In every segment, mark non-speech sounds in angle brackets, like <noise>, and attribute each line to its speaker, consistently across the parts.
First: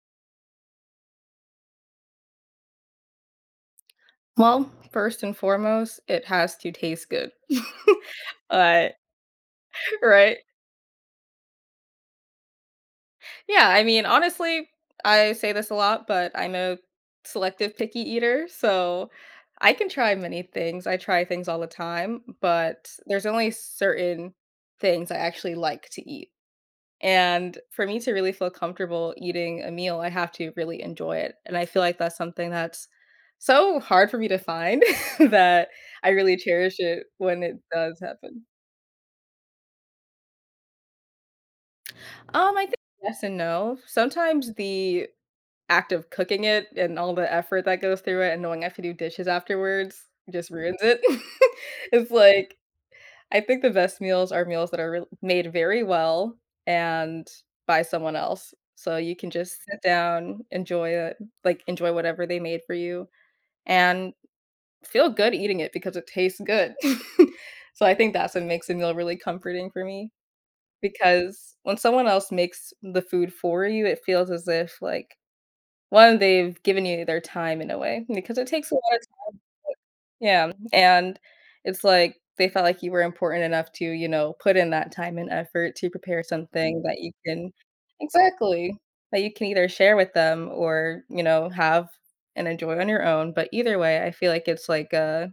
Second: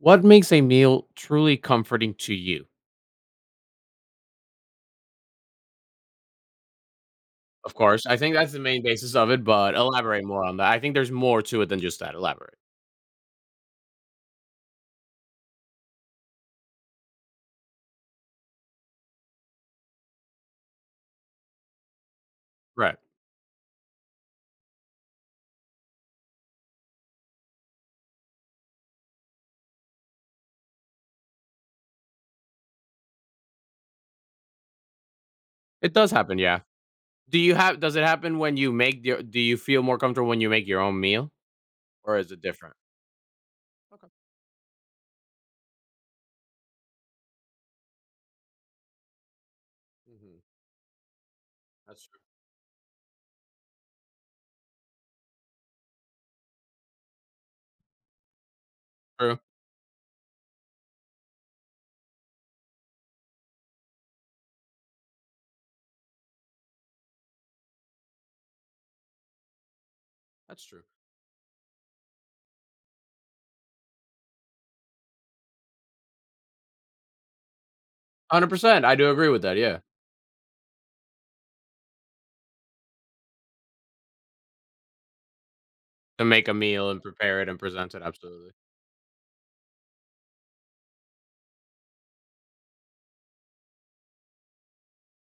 Speaker 1: What makes a meal truly comforting to you?
Speaker 2: Well, first and foremost, it has to taste good. <laughs>
Speaker 1: Of course, I think that's the main
Speaker 2: Uh,
Speaker 1: basis of it, but elaborate
Speaker 2: right?
Speaker 1: more on that. I think there's more to it than just that. Elaborate.
Speaker 2: Honestly, I say this a lot, but I'm a selective picky eater, so I can try many things. I try things all the time, but
Speaker 1: Right.
Speaker 2: there's only certain things I actually like to eat. And for me to really feel comfortable eating a meal, I have to really enjoy it. And I feel like that's something that's so hard for me to find <laughs> that
Speaker 1: It does
Speaker 2: I really
Speaker 1: happen, yeah.
Speaker 2: cherish it
Speaker 1: Do
Speaker 2: when
Speaker 1: you
Speaker 2: it
Speaker 1: have does
Speaker 2: does
Speaker 1: it happen
Speaker 2: happen.
Speaker 1: when you make your do you feel more comfortable when you make your own meal or is it
Speaker 2: I think
Speaker 1: different?
Speaker 2: yes and no.
Speaker 1: Okay.
Speaker 2: Sometimes the act of cooking it and all the effort that goes through it and knowing I have to do dishes afterwards
Speaker 1: Mhm.
Speaker 2: just ruins it. <laughs>
Speaker 1: That's
Speaker 2: It's
Speaker 1: true.
Speaker 2: like I think the best meals are meals that are re made very well and by someone else. So you can
Speaker 1: True.
Speaker 2: just sit down, enjoy it, like, enjoy whatever they made for you, and feel good eating it because it tastes good. <laughs> So I think that's what makes a meal really comforting for me
Speaker 1: That's true.
Speaker 2: because when someone else makes the food for you, it feels as if, like, 1, they've given you their time in a way because it takes a lot
Speaker 1: 100%. I
Speaker 2: of
Speaker 1: do agree
Speaker 2: time,
Speaker 1: with that, yeah.
Speaker 2: yeah, and it's like they felt like you were important enough to, you know, put in that time and effort to prepare
Speaker 1: To make a
Speaker 2: something
Speaker 1: meal
Speaker 2: that
Speaker 1: and
Speaker 2: you
Speaker 1: prepare it
Speaker 2: can
Speaker 1: and present it, absolutely.
Speaker 2: exactly, that you can either share with them or, you know, have and enjoy on your own, but either way, I feel like it's like a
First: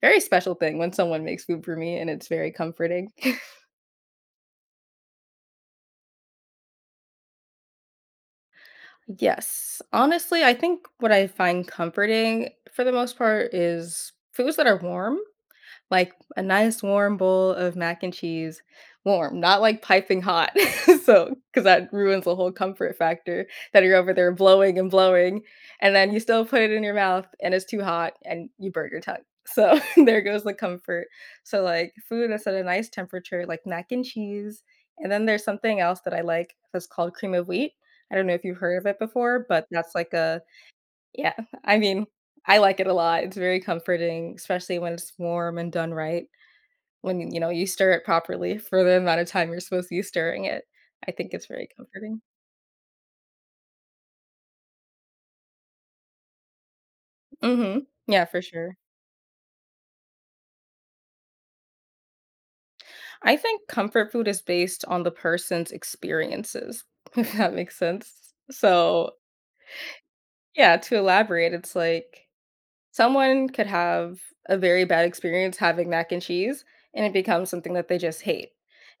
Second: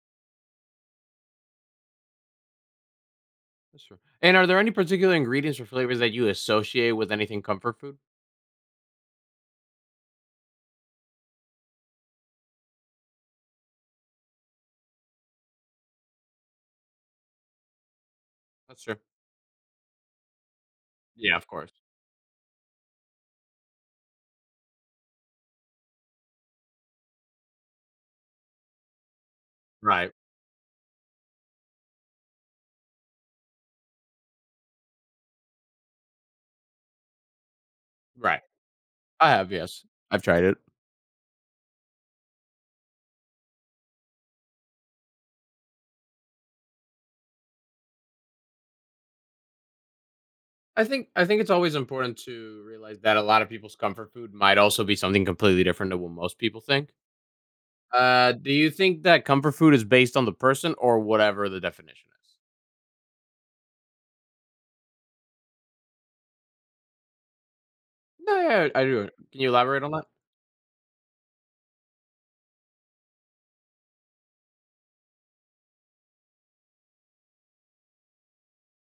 Speaker 2: very special thing when someone makes food for me and it's very comforting. <laughs>
Speaker 1: That's true. And are there any particular ingredients or flavors that you associate with anything comfort food?
Speaker 2: Yes. Honestly, I think what I find comforting for the most part is foods that are warm, like a nice warm bowl of mac and cheese,
Speaker 1: That's true.
Speaker 2: warm, not like piping hot. <laughs> So,
Speaker 1: Yeah, of
Speaker 2: because
Speaker 1: course.
Speaker 2: that ruins the whole comfort factor that you're over there blowing and blowing, and then you still put it in your mouth and it's too hot and you burn your tongue. So, <laughs>
Speaker 1: Right.
Speaker 2: there goes the comfort. So, like food that's at a nice temperature, like mac and cheese. And then there's something else that I like that's called cream of wheat. I don't know
Speaker 1: Right.
Speaker 2: if you've heard of it
Speaker 1: I
Speaker 2: before,
Speaker 1: have,
Speaker 2: but
Speaker 1: yes.
Speaker 2: that's like
Speaker 1: I've
Speaker 2: a
Speaker 1: tried it.
Speaker 2: yeah, I mean, I like it a lot. It's very comforting, especially when it's warm and done right, when, you know, you stir it properly for the amount of time you're supposed to be stirring it.
Speaker 1: I think
Speaker 2: I
Speaker 1: I
Speaker 2: think
Speaker 1: think
Speaker 2: it's
Speaker 1: it's
Speaker 2: very
Speaker 1: always important
Speaker 2: comforting.
Speaker 1: to realize that a lot of people's comfort food might also be something completely different than what most people think.
Speaker 2: Mhm. Yeah, for
Speaker 1: Do you
Speaker 2: sure.
Speaker 1: think that comfort food is based on the person, or whatever the definition is?
Speaker 2: I think comfort food is based on the person's experiences, <laughs> if that makes sense.
Speaker 1: No, yeah, I do.
Speaker 2: So,
Speaker 1: Can you elaborate on that?
Speaker 2: yeah, to elaborate, it's like someone could have a very bad experience having mac and cheese, and it becomes something that they just hate.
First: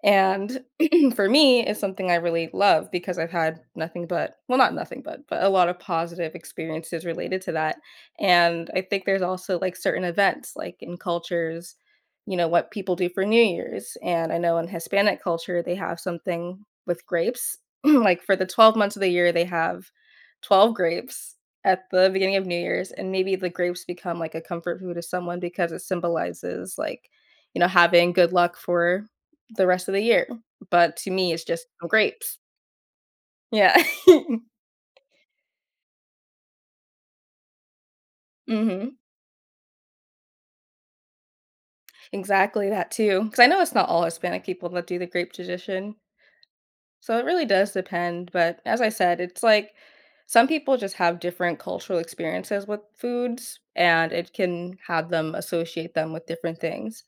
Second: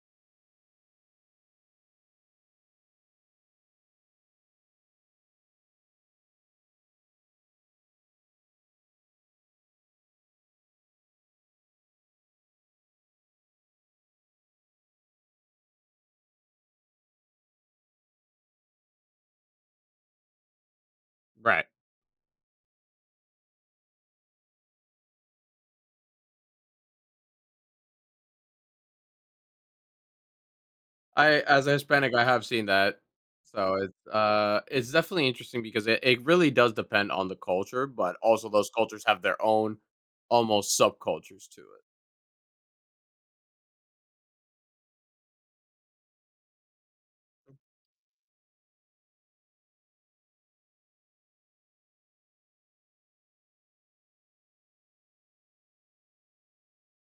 Speaker 2: And <clears throat> for me, it's something I really love because I've had nothing but, well, not nothing but, but a lot of positive experiences related to that. And I think there's also like certain events, like in cultures, you know, what people do for New Year's. And I know in Hispanic culture, they have something with grapes. <clears throat> Like for the 12 months of the year, they have 12 grapes
Speaker 1: Right.
Speaker 2: at the beginning of New Year's, and maybe the grapes become like a comfort food to someone because it symbolizes like, you know, having good luck for the rest of the year. But to me,
Speaker 1: I,
Speaker 2: it's
Speaker 1: as
Speaker 2: just
Speaker 1: a
Speaker 2: some
Speaker 1: Hispanic, I
Speaker 2: grapes.
Speaker 1: have seen that. So
Speaker 2: Yeah. <laughs>
Speaker 1: it's definitely interesting because it really does depend on the culture, but also those
Speaker 2: Mhm.
Speaker 1: cultures have their own almost subcultures to it.
Speaker 2: Exactly that too. Because I know it's not all Hispanic people that do the grape tradition. So it really does depend. But as I said, it's like some people just have different cultural experiences with foods and it can have them associate them with different things.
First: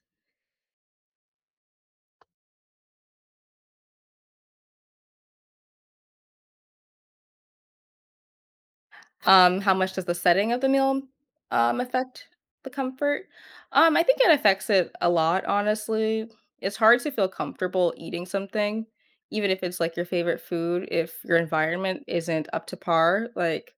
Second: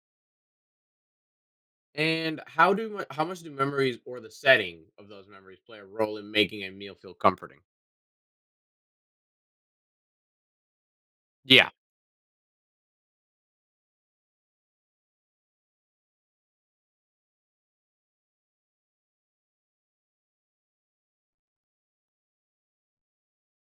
Speaker 1: And how much do memories or the setting of those memories play a role in making a meal feel comforting?
Speaker 2: How much does the setting of the meal
Speaker 1: Yeah.
Speaker 2: affect the comfort? I think it affects it a lot, honestly. It's hard to feel comfortable eating something, even if it's like your favorite food, if your environment isn't up to par. Like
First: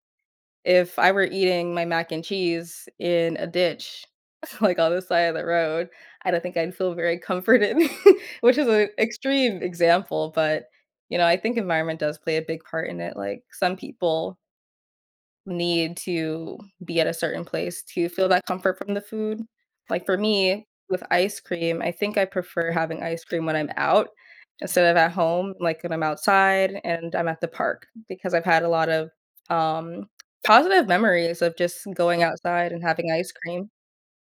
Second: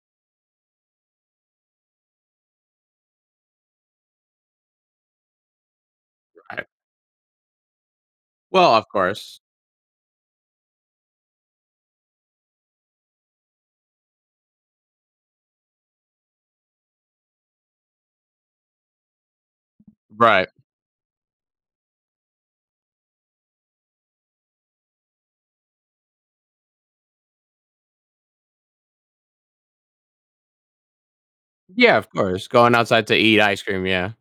Speaker 2: if I were eating my mac and cheese in a ditch, <laughs> like on the side of the road, I don't think
Speaker 1: Right.
Speaker 2: I'd feel very comforted, <laughs> which is
Speaker 1: Well, of
Speaker 2: an
Speaker 1: course.
Speaker 2: extreme example, but you know, I think environment does play a big part in it. Like some people need to be at a certain place to feel that comfort from the food. Like for
Speaker 1: Right.
Speaker 2: me, with ice cream, I think I prefer having ice cream when I'm out instead of at home, like when I'm outside and I'm at the park because I've had a lot of um positive memories of just
Speaker 1: Yeah, of
Speaker 2: going
Speaker 1: course.
Speaker 2: outside
Speaker 1: Going
Speaker 2: and
Speaker 1: outside
Speaker 2: having
Speaker 1: to
Speaker 2: ice
Speaker 1: eat ice
Speaker 2: cream.
Speaker 1: cream. Yeah.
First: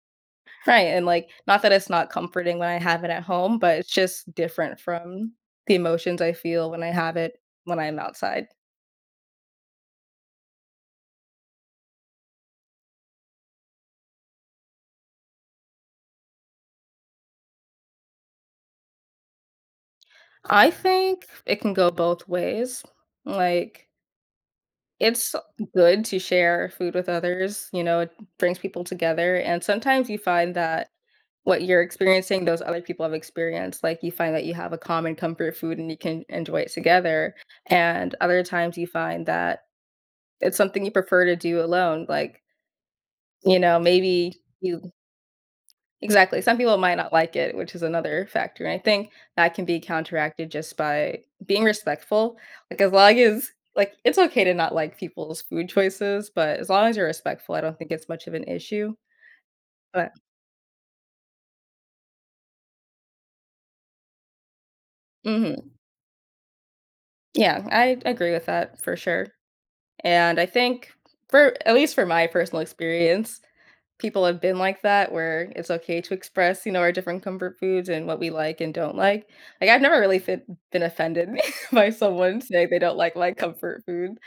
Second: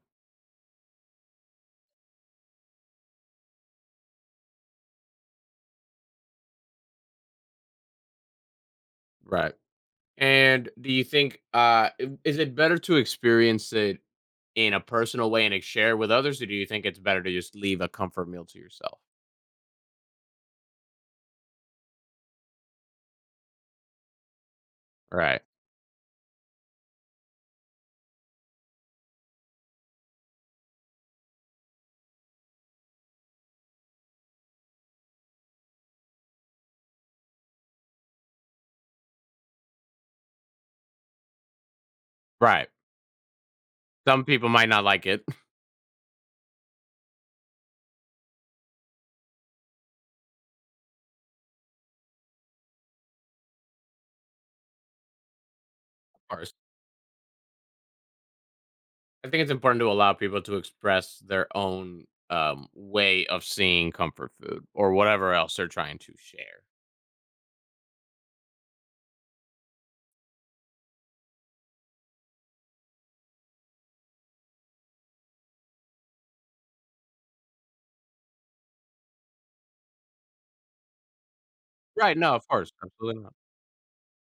Speaker 2: Right. And like not that it's not comforting when I have it at home, but it's just different from the emotions I feel when I have it when I'm outside.
Speaker 1: Right. And do you think is it better to experience it in a personal way and share with others, or do you think it's better to just leave a comfort meal to yourself?
Speaker 2: I think it can go both ways. Like, it's
Speaker 1: Right.
Speaker 2: good to share food with others, you know, it brings people together. And sometimes you find that what you're experiencing, those other people have experienced. Like, you find that you have a common comfort food and you can enjoy it together. And other times you find that it's something you prefer to do alone. Like,
Speaker 1: Right.
Speaker 2: you know,
Speaker 1: Some
Speaker 2: maybe
Speaker 1: people might
Speaker 2: you
Speaker 1: not like it. <laughs>
Speaker 2: exactly, some people might not like it, which is another factor, and I think that can be counteracted just by being respectful, like, as long as like, it's okay to not like people's food
Speaker 1: Of
Speaker 2: choices,
Speaker 1: course.
Speaker 2: but as long as you're respectful, I don't think it's much of an issue,
Speaker 1: I think it's important to allow
Speaker 2: but
Speaker 1: people to express their own way of seeing comfort food or whatever else they're
Speaker 2: mhm.
Speaker 1: trying to share.
Speaker 2: Yeah, I agree with that for sure, and I think for at least for my personal experience, people have been like that where it's okay to express, you know, our different comfort foods and what we like and don't like. Like, I've never really fe been offended <laughs> by
Speaker 1: Right? No,
Speaker 2: someone
Speaker 1: of
Speaker 2: saying
Speaker 1: course,
Speaker 2: they don't like
Speaker 1: absolutely
Speaker 2: my
Speaker 1: not.
Speaker 2: comfort food.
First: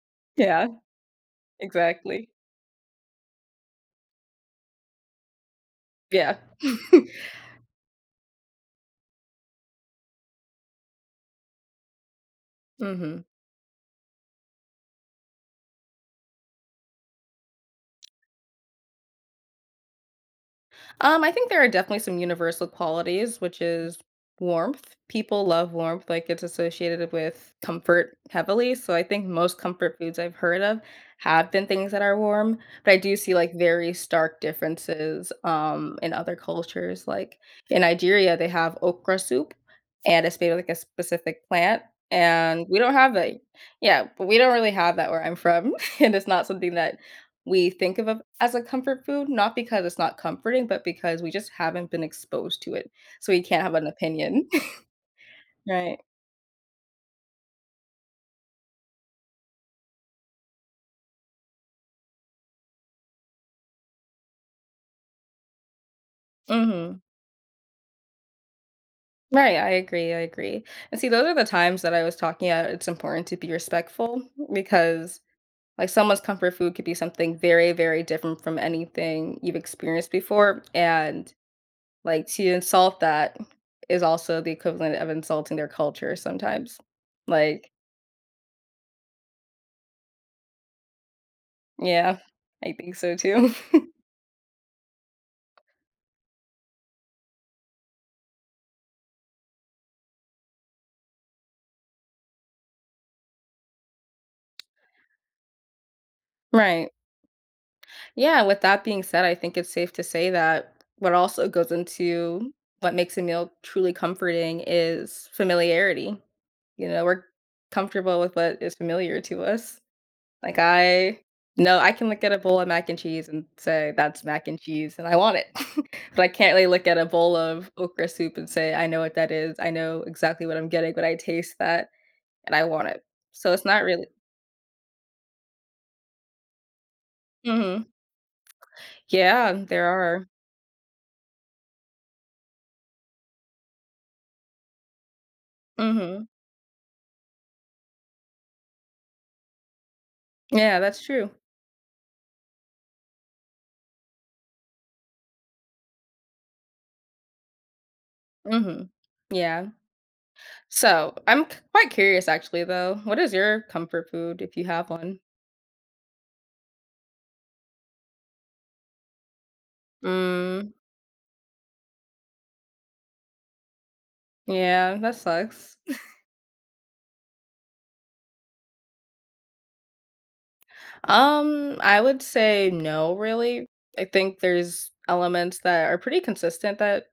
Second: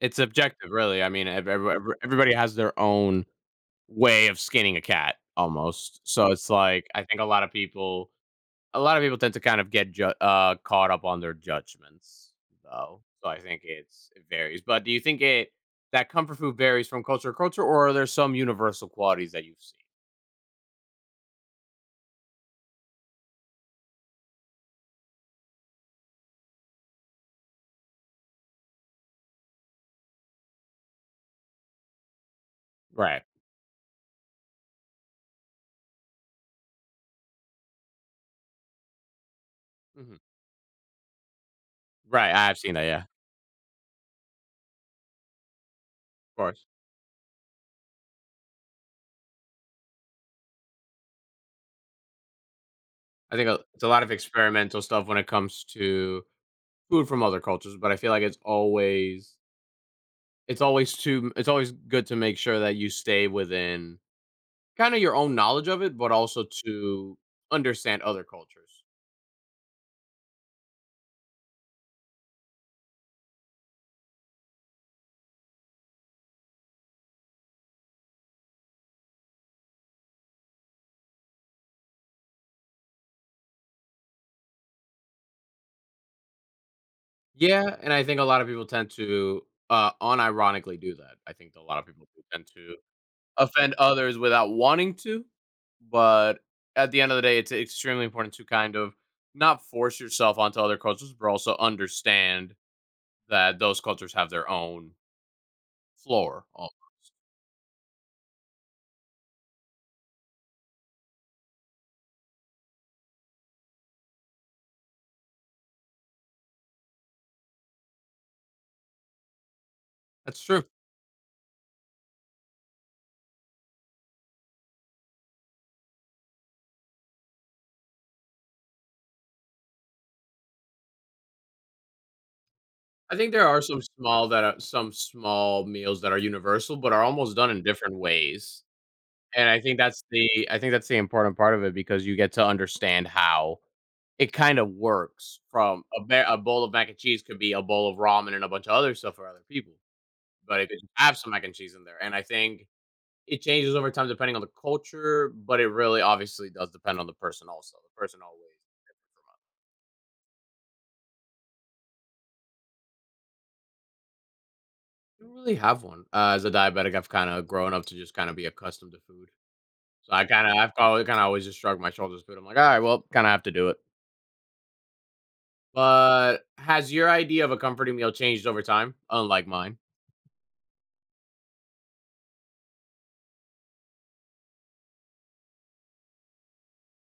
Speaker 1: It's
Speaker 2: Yeah,
Speaker 1: subjective, really. I mean,
Speaker 2: exactly.
Speaker 1: everybody has their own way of skinning a cat, almost. So
Speaker 2: Yeah.
Speaker 1: it's like I
Speaker 2: <laughs>
Speaker 1: think a lot of people, a lot of people tend to kind of caught up on their judgments, though.
Speaker 2: Mhm.
Speaker 1: So I think it varies. But do you think it that comfort food varies from culture to culture, or are there some universal qualities that you've seen?
Speaker 2: I think there are definitely some universal qualities, which is warmth. People love warmth, like it's associated with comfort heavily. So I think most comfort foods I've heard of have been things that are warm, but I do
Speaker 1: Right.
Speaker 2: see like very stark differences in other cultures. Like in Nigeria, they have okra soup and it's made with like a specific plant.
Speaker 1: Right, I have
Speaker 2: And
Speaker 1: seen
Speaker 2: we
Speaker 1: that,
Speaker 2: don't
Speaker 1: yeah, of
Speaker 2: have that. Yeah, but we don't really have that where I'm from. <laughs> And it's not
Speaker 1: course.
Speaker 2: something that we think of it as a comfort food, not because it's not comforting, but because we just haven't been exposed to it, so
Speaker 1: I
Speaker 2: we
Speaker 1: think,
Speaker 2: can't have
Speaker 1: it's
Speaker 2: an
Speaker 1: a lot of
Speaker 2: opinion. <laughs>
Speaker 1: experimental stuff when it comes
Speaker 2: Right.
Speaker 1: to food from other cultures, but I feel like it's always good to make sure that you stay within kinda your own knowledge of it, but also
Speaker 2: Mhm.
Speaker 1: to understand other cultures.
Speaker 2: Right, I agree. And see, those are the times that I was talking about. It's important to be respectful because, like, someone's comfort food could be something very, very different from anything you've experienced before, and, like, to insult that is also the equivalent of insulting their culture sometimes. Like
Speaker 1: Yeah, and I think a lot of people tend to, unironically do that. I think a lot of people
Speaker 2: yeah,
Speaker 1: do tend
Speaker 2: I
Speaker 1: to
Speaker 2: think so too.
Speaker 1: offend others without wanting to, but at the end of the day, it's extremely important to kind of not force yourself onto other cultures, but also understand that those cultures have their own floor.
Speaker 2: <laughs>
Speaker 1: Al-
Speaker 2: Right. Yeah, with that being said, I think it's safe to say that what also goes into what makes a meal truly comforting is familiarity. You know, we're comfortable with what is familiar to us.
Speaker 1: That's
Speaker 2: Like
Speaker 1: true.
Speaker 2: I no, I can look at a bowl of mac and cheese and say that's mac and cheese and I want it. <laughs> But I can't really look at a bowl of okra soup and say I know what that is. I know exactly what I'm getting when I taste that and I want it.
Speaker 1: I think there
Speaker 2: So
Speaker 1: are
Speaker 2: it's
Speaker 1: some
Speaker 2: not really
Speaker 1: small that are some small meals that are universal, but are almost done in
Speaker 2: mhm.
Speaker 1: different ways. And
Speaker 2: Yeah, there are.
Speaker 1: I think that's the important part of it, because you get to understand how it kind of works. From
Speaker 2: Mhm.
Speaker 1: a bowl of mac and cheese could be a bowl of ramen and a bunch of other stuff for other people. But if you
Speaker 2: Yeah, that's
Speaker 1: have
Speaker 2: true.
Speaker 1: some mac and cheese in there, and I think it changes over time depending on the culture, but it really obviously does depend on the person also. The person always
Speaker 2: Mhm. Yeah. So, I'm quite curious actually though. What is your comfort food if you have one?
Speaker 1: I don't really have one. As a diabetic, I've kind of grown up to just kind of be accustomed to food. So I kind of, I've
Speaker 2: Mm,
Speaker 1: always kind of always just shrugged my shoulders with food. I'm like, all right, well, kind of have to do it.
Speaker 2: yeah, that sucks. <laughs>
Speaker 1: But has your idea of a comforting meal changed over time? Unlike mine.
Speaker 2: I would say no, really. I think there's elements that are pretty consistent that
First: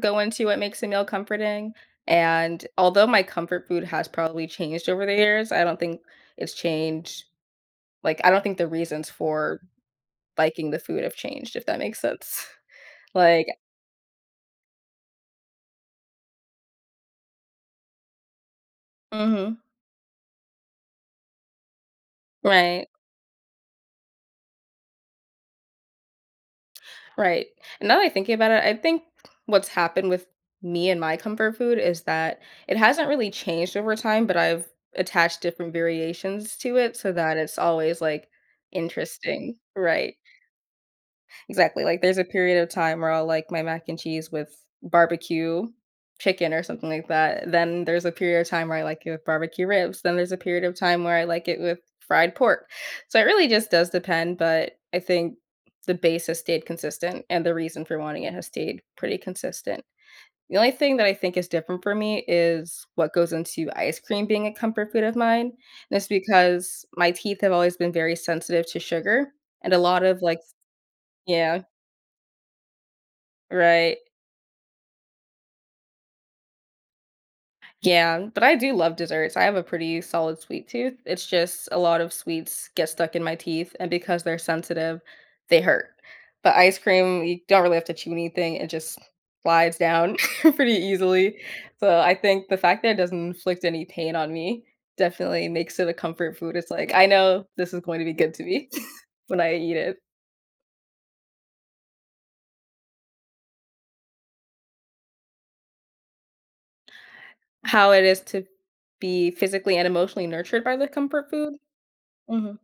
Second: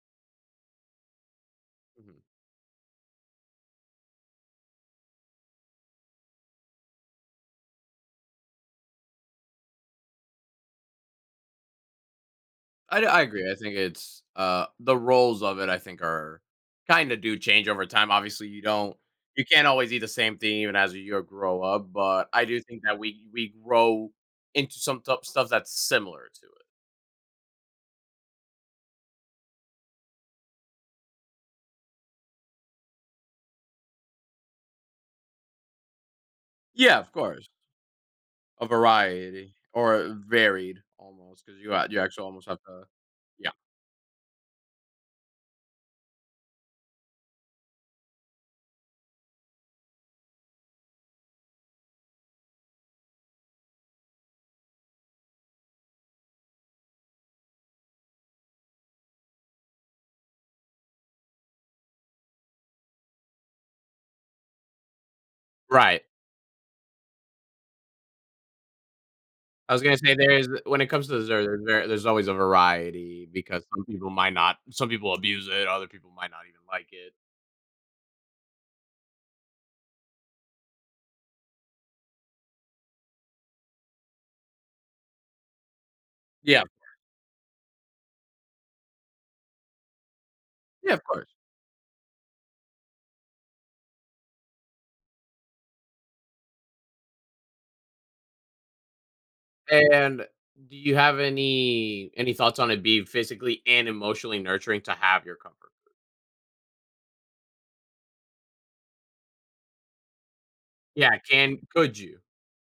Speaker 2: go into what makes a meal comforting.
Speaker 1: Who,
Speaker 2: And although my comfort food has probably changed over the years, I don't think it's changed. Like, I don't think the reasons for liking the food have changed, if that makes sense. <laughs>
Speaker 1: I
Speaker 2: Like,
Speaker 1: agree. I think it's, the roles of it, I think, are kinda do change over time. Obviously, you
Speaker 2: hmm
Speaker 1: can't always eat the same thing even as you grow up, but I do think
Speaker 2: right.
Speaker 1: that we grow into some tup stuff that's similar to it.
Speaker 2: Right. And now that I think about it, I think what's happened with me and my comfort food is that it hasn't really changed over time, but I've attached different variations to it
Speaker 1: Yeah, of
Speaker 2: so that
Speaker 1: course.
Speaker 2: it's always like
Speaker 1: A variety
Speaker 2: interesting.
Speaker 1: or
Speaker 2: Right.
Speaker 1: varied almost, because
Speaker 2: Exactly,
Speaker 1: you
Speaker 2: like, there's
Speaker 1: actually
Speaker 2: a
Speaker 1: almost have
Speaker 2: period of
Speaker 1: to
Speaker 2: time where I'll
Speaker 1: yeah,
Speaker 2: like my mac and cheese with barbecue chicken or something like that, then there's a period of time where I like it with barbecue ribs, then there's a period of time where I like it with fried pork. So, it really just does depend, but I think the base has stayed consistent and the reason for wanting it has stayed pretty consistent. The only thing that I think is different for me is what goes into ice cream being a comfort food of mine, and
Speaker 1: right.
Speaker 2: it's because my teeth have always been very sensitive to sugar, and
Speaker 1: I
Speaker 2: a
Speaker 1: was gonna
Speaker 2: lot
Speaker 1: say
Speaker 2: of like
Speaker 1: there's when it comes to dessert,
Speaker 2: yeah.
Speaker 1: there's always a variety because some
Speaker 2: Right.
Speaker 1: people might not some people abuse it, other people might not even like it.
Speaker 2: Yeah, but I do love desserts. I have a pretty solid sweet tooth. It's just a lot of sweets get stuck in my teeth, and because they're sensitive, they hurt. But
Speaker 1: Yeah,
Speaker 2: ice cream, you don't really have to chew anything. It just slides down <laughs> pretty
Speaker 1: yeah, of course.
Speaker 2: easily. So I think the fact that it doesn't inflict any pain on me definitely makes it a comfort food. It's like, I know this is going to be good to me <laughs> when I eat it.
Speaker 1: And do you have any thoughts on it being physically and emotionally nurturing to have your comfort food?
Speaker 2: How it is to be physically and emotionally nurtured by the
Speaker 1: Yeah,
Speaker 2: comfort food.
Speaker 1: can could you?
Speaker 2: Mhm.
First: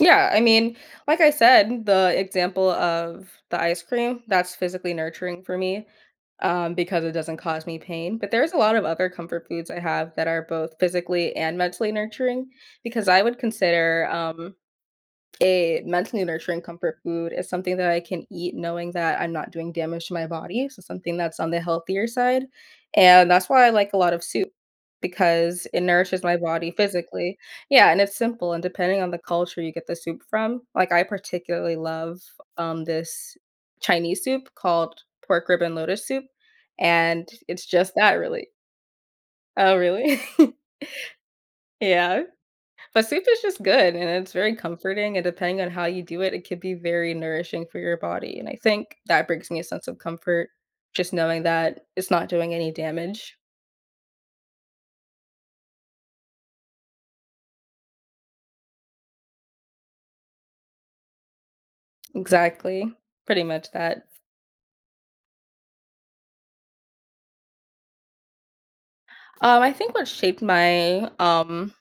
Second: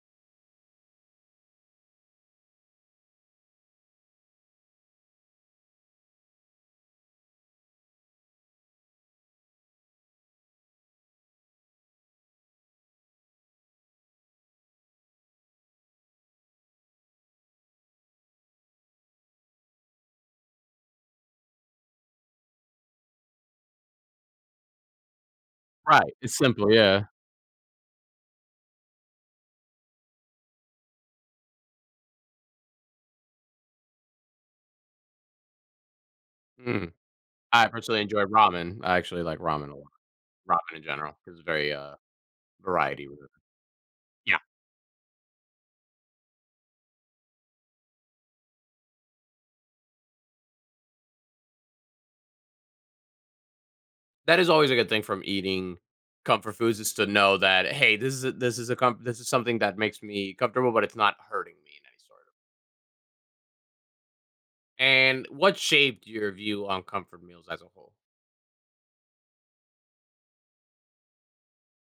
Speaker 2: Yeah, I mean, like I said, the example of the ice cream, that's physically nurturing for me, because it doesn't cause me pain, but there's a lot of other comfort foods I have that are both physically and mentally nurturing because I would consider, a mentally nurturing comfort food is something that I can eat knowing that I'm not doing damage to my body, so something that's on the healthier side, and that's why I like a lot of soup because it
Speaker 1: Right,
Speaker 2: nourishes
Speaker 1: it's
Speaker 2: my
Speaker 1: simple,
Speaker 2: body
Speaker 1: yeah.
Speaker 2: physically. Yeah, and it's simple, and depending on the culture you get the soup from, like, I particularly love, this Chinese soup called pork rib and lotus soup,
Speaker 1: Mm.
Speaker 2: and it's
Speaker 1: I
Speaker 2: just
Speaker 1: personally
Speaker 2: that
Speaker 1: enjoy
Speaker 2: really.
Speaker 1: ramen. I actually like ramen a
Speaker 2: Oh,
Speaker 1: lot,
Speaker 2: really? <laughs>
Speaker 1: ramen in general because it's very,
Speaker 2: Yeah. But
Speaker 1: variety.
Speaker 2: soup is just good and it's
Speaker 1: Yeah,
Speaker 2: very comforting, and depending on how you do it, it could be very nourishing for your body, and I think that brings me a sense of comfort just knowing that it's not doing any damage.
Speaker 1: that is always a good thing from eating comfort foods is to know that, "Hey, this is a comf this is something that makes me comfortable, but it's not hurting me in any sort of."
Speaker 2: Exactly. Pretty much that.
Speaker 1: And what shaped your view on comfort meals as a whole?
Speaker 2: I think what shaped my,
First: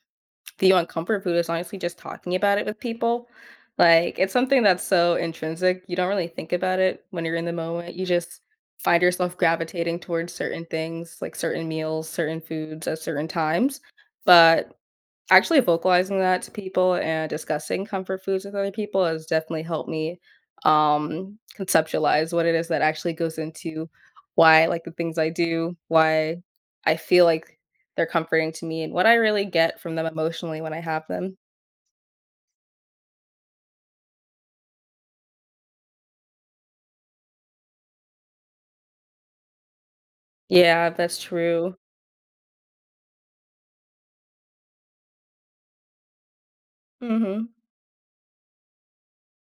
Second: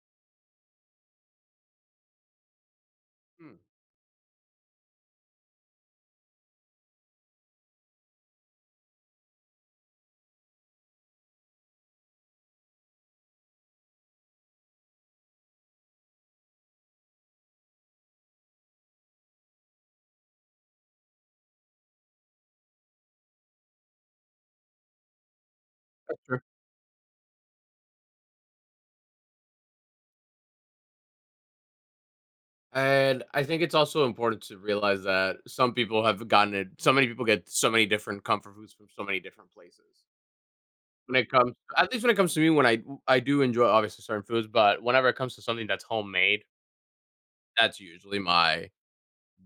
Speaker 2: view on comfort food is honestly just talking about it with people.
Speaker 1: Hmm,
Speaker 2: Like, it's something that's so intrinsic, you don't really think about it when you're in the moment, you just find yourself gravitating towards certain things, like certain meals, certain foods at certain times, but actually vocalizing that to people and discussing comfort foods with other people has definitely helped me, conceptualize what it is that actually goes into why I like the things I do,
Speaker 1: that's true.
Speaker 2: why I feel like they're comforting to me, and what I really get from them emotionally when I have them.
Speaker 1: And I think it's also important to realize that some people have gotten it so many people get so many different comfort foods from so many different places.
Speaker 2: Yeah, that's true.
Speaker 1: When it comes to me, when I do enjoy, obviously, certain foods, but whenever it comes to something that's homemade,
Speaker 2: Mhm.
Speaker 1: that's usually my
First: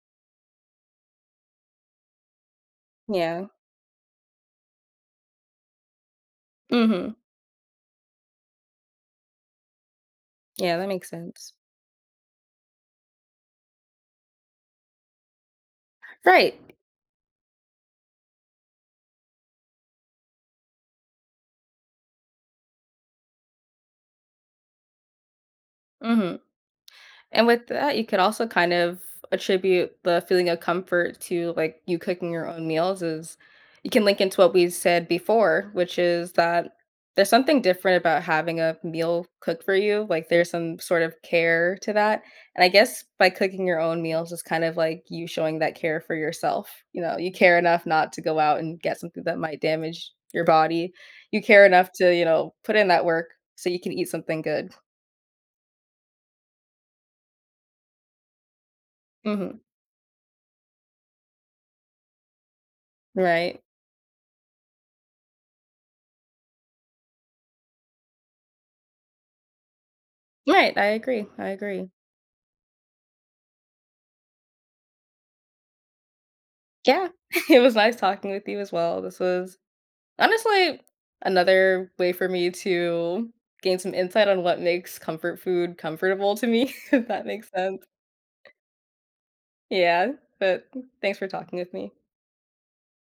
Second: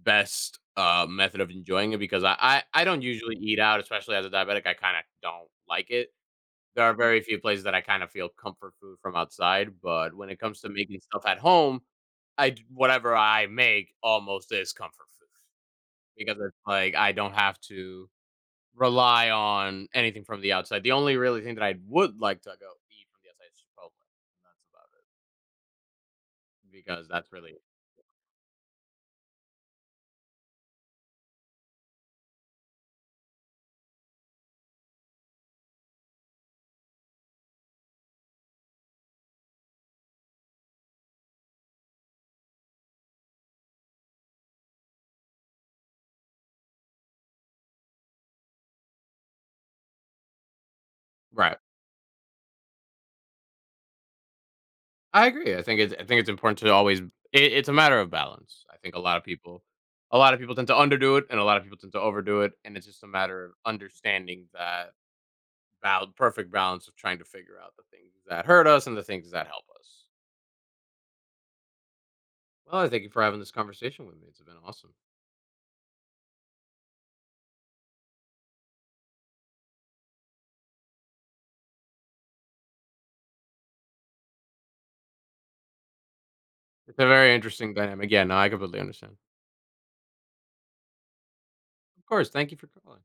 Speaker 1: best, method of enjoying it, because I don't usually
Speaker 2: Yeah.
Speaker 1: eat out. Especially as a diabetic, I kinda don't like it. There are
Speaker 2: Mhm.
Speaker 1: very few places that I kinda feel comfort food from outside, but when it comes to
Speaker 2: Yeah, that
Speaker 1: making
Speaker 2: makes
Speaker 1: stuff at
Speaker 2: sense.
Speaker 1: home, I d whatever I make almost is comfort food, because it's
Speaker 2: Right.
Speaker 1: like I don't have to rely on anything from the outside. The only really thing that I would like to go eat from the outside is Chipotle, and that's about
Speaker 2: Mhm.
Speaker 1: it, because that's
Speaker 2: And
Speaker 1: really
Speaker 2: with that, you could also kind of attribute the feeling of comfort to, like, you cooking your own meals is you can link into what we said before, which is that there's something different about having a meal cooked for you. Like there's some sort of care to that. And I guess by cooking your own meals is kind of like you showing that care for yourself. You care enough not to go out and get something that might damage your body. You
Speaker 1: right.
Speaker 2: care enough to, put in that work so you can eat something good.
Speaker 1: I agree. I think it's important to always it's a matter of balance. I think a lot of
Speaker 2: hmm
Speaker 1: people a lot of people tend to underdo it, and a lot of people tend to overdo it, and it's just a matter of
Speaker 2: Right.
Speaker 1: understanding that perfect balance of trying to figure out the things that hurt us and the things that help us.
Speaker 2: Right, I agree, I agree.
Speaker 1: Well, I thank you for having this conversation with me. It's been awesome.
Speaker 2: Yeah, <laughs> it was nice talking with you as well. This was honestly another way for me to gain some insight on what makes comfort food comfortable to me, <laughs>
Speaker 1: It's a
Speaker 2: if that
Speaker 1: very
Speaker 2: makes
Speaker 1: interesting
Speaker 2: sense.
Speaker 1: dynamic. Yeah, no, I completely understand.
Speaker 2: Yeah, but thanks for talking with me.
Speaker 1: Of course. Thank you for calling.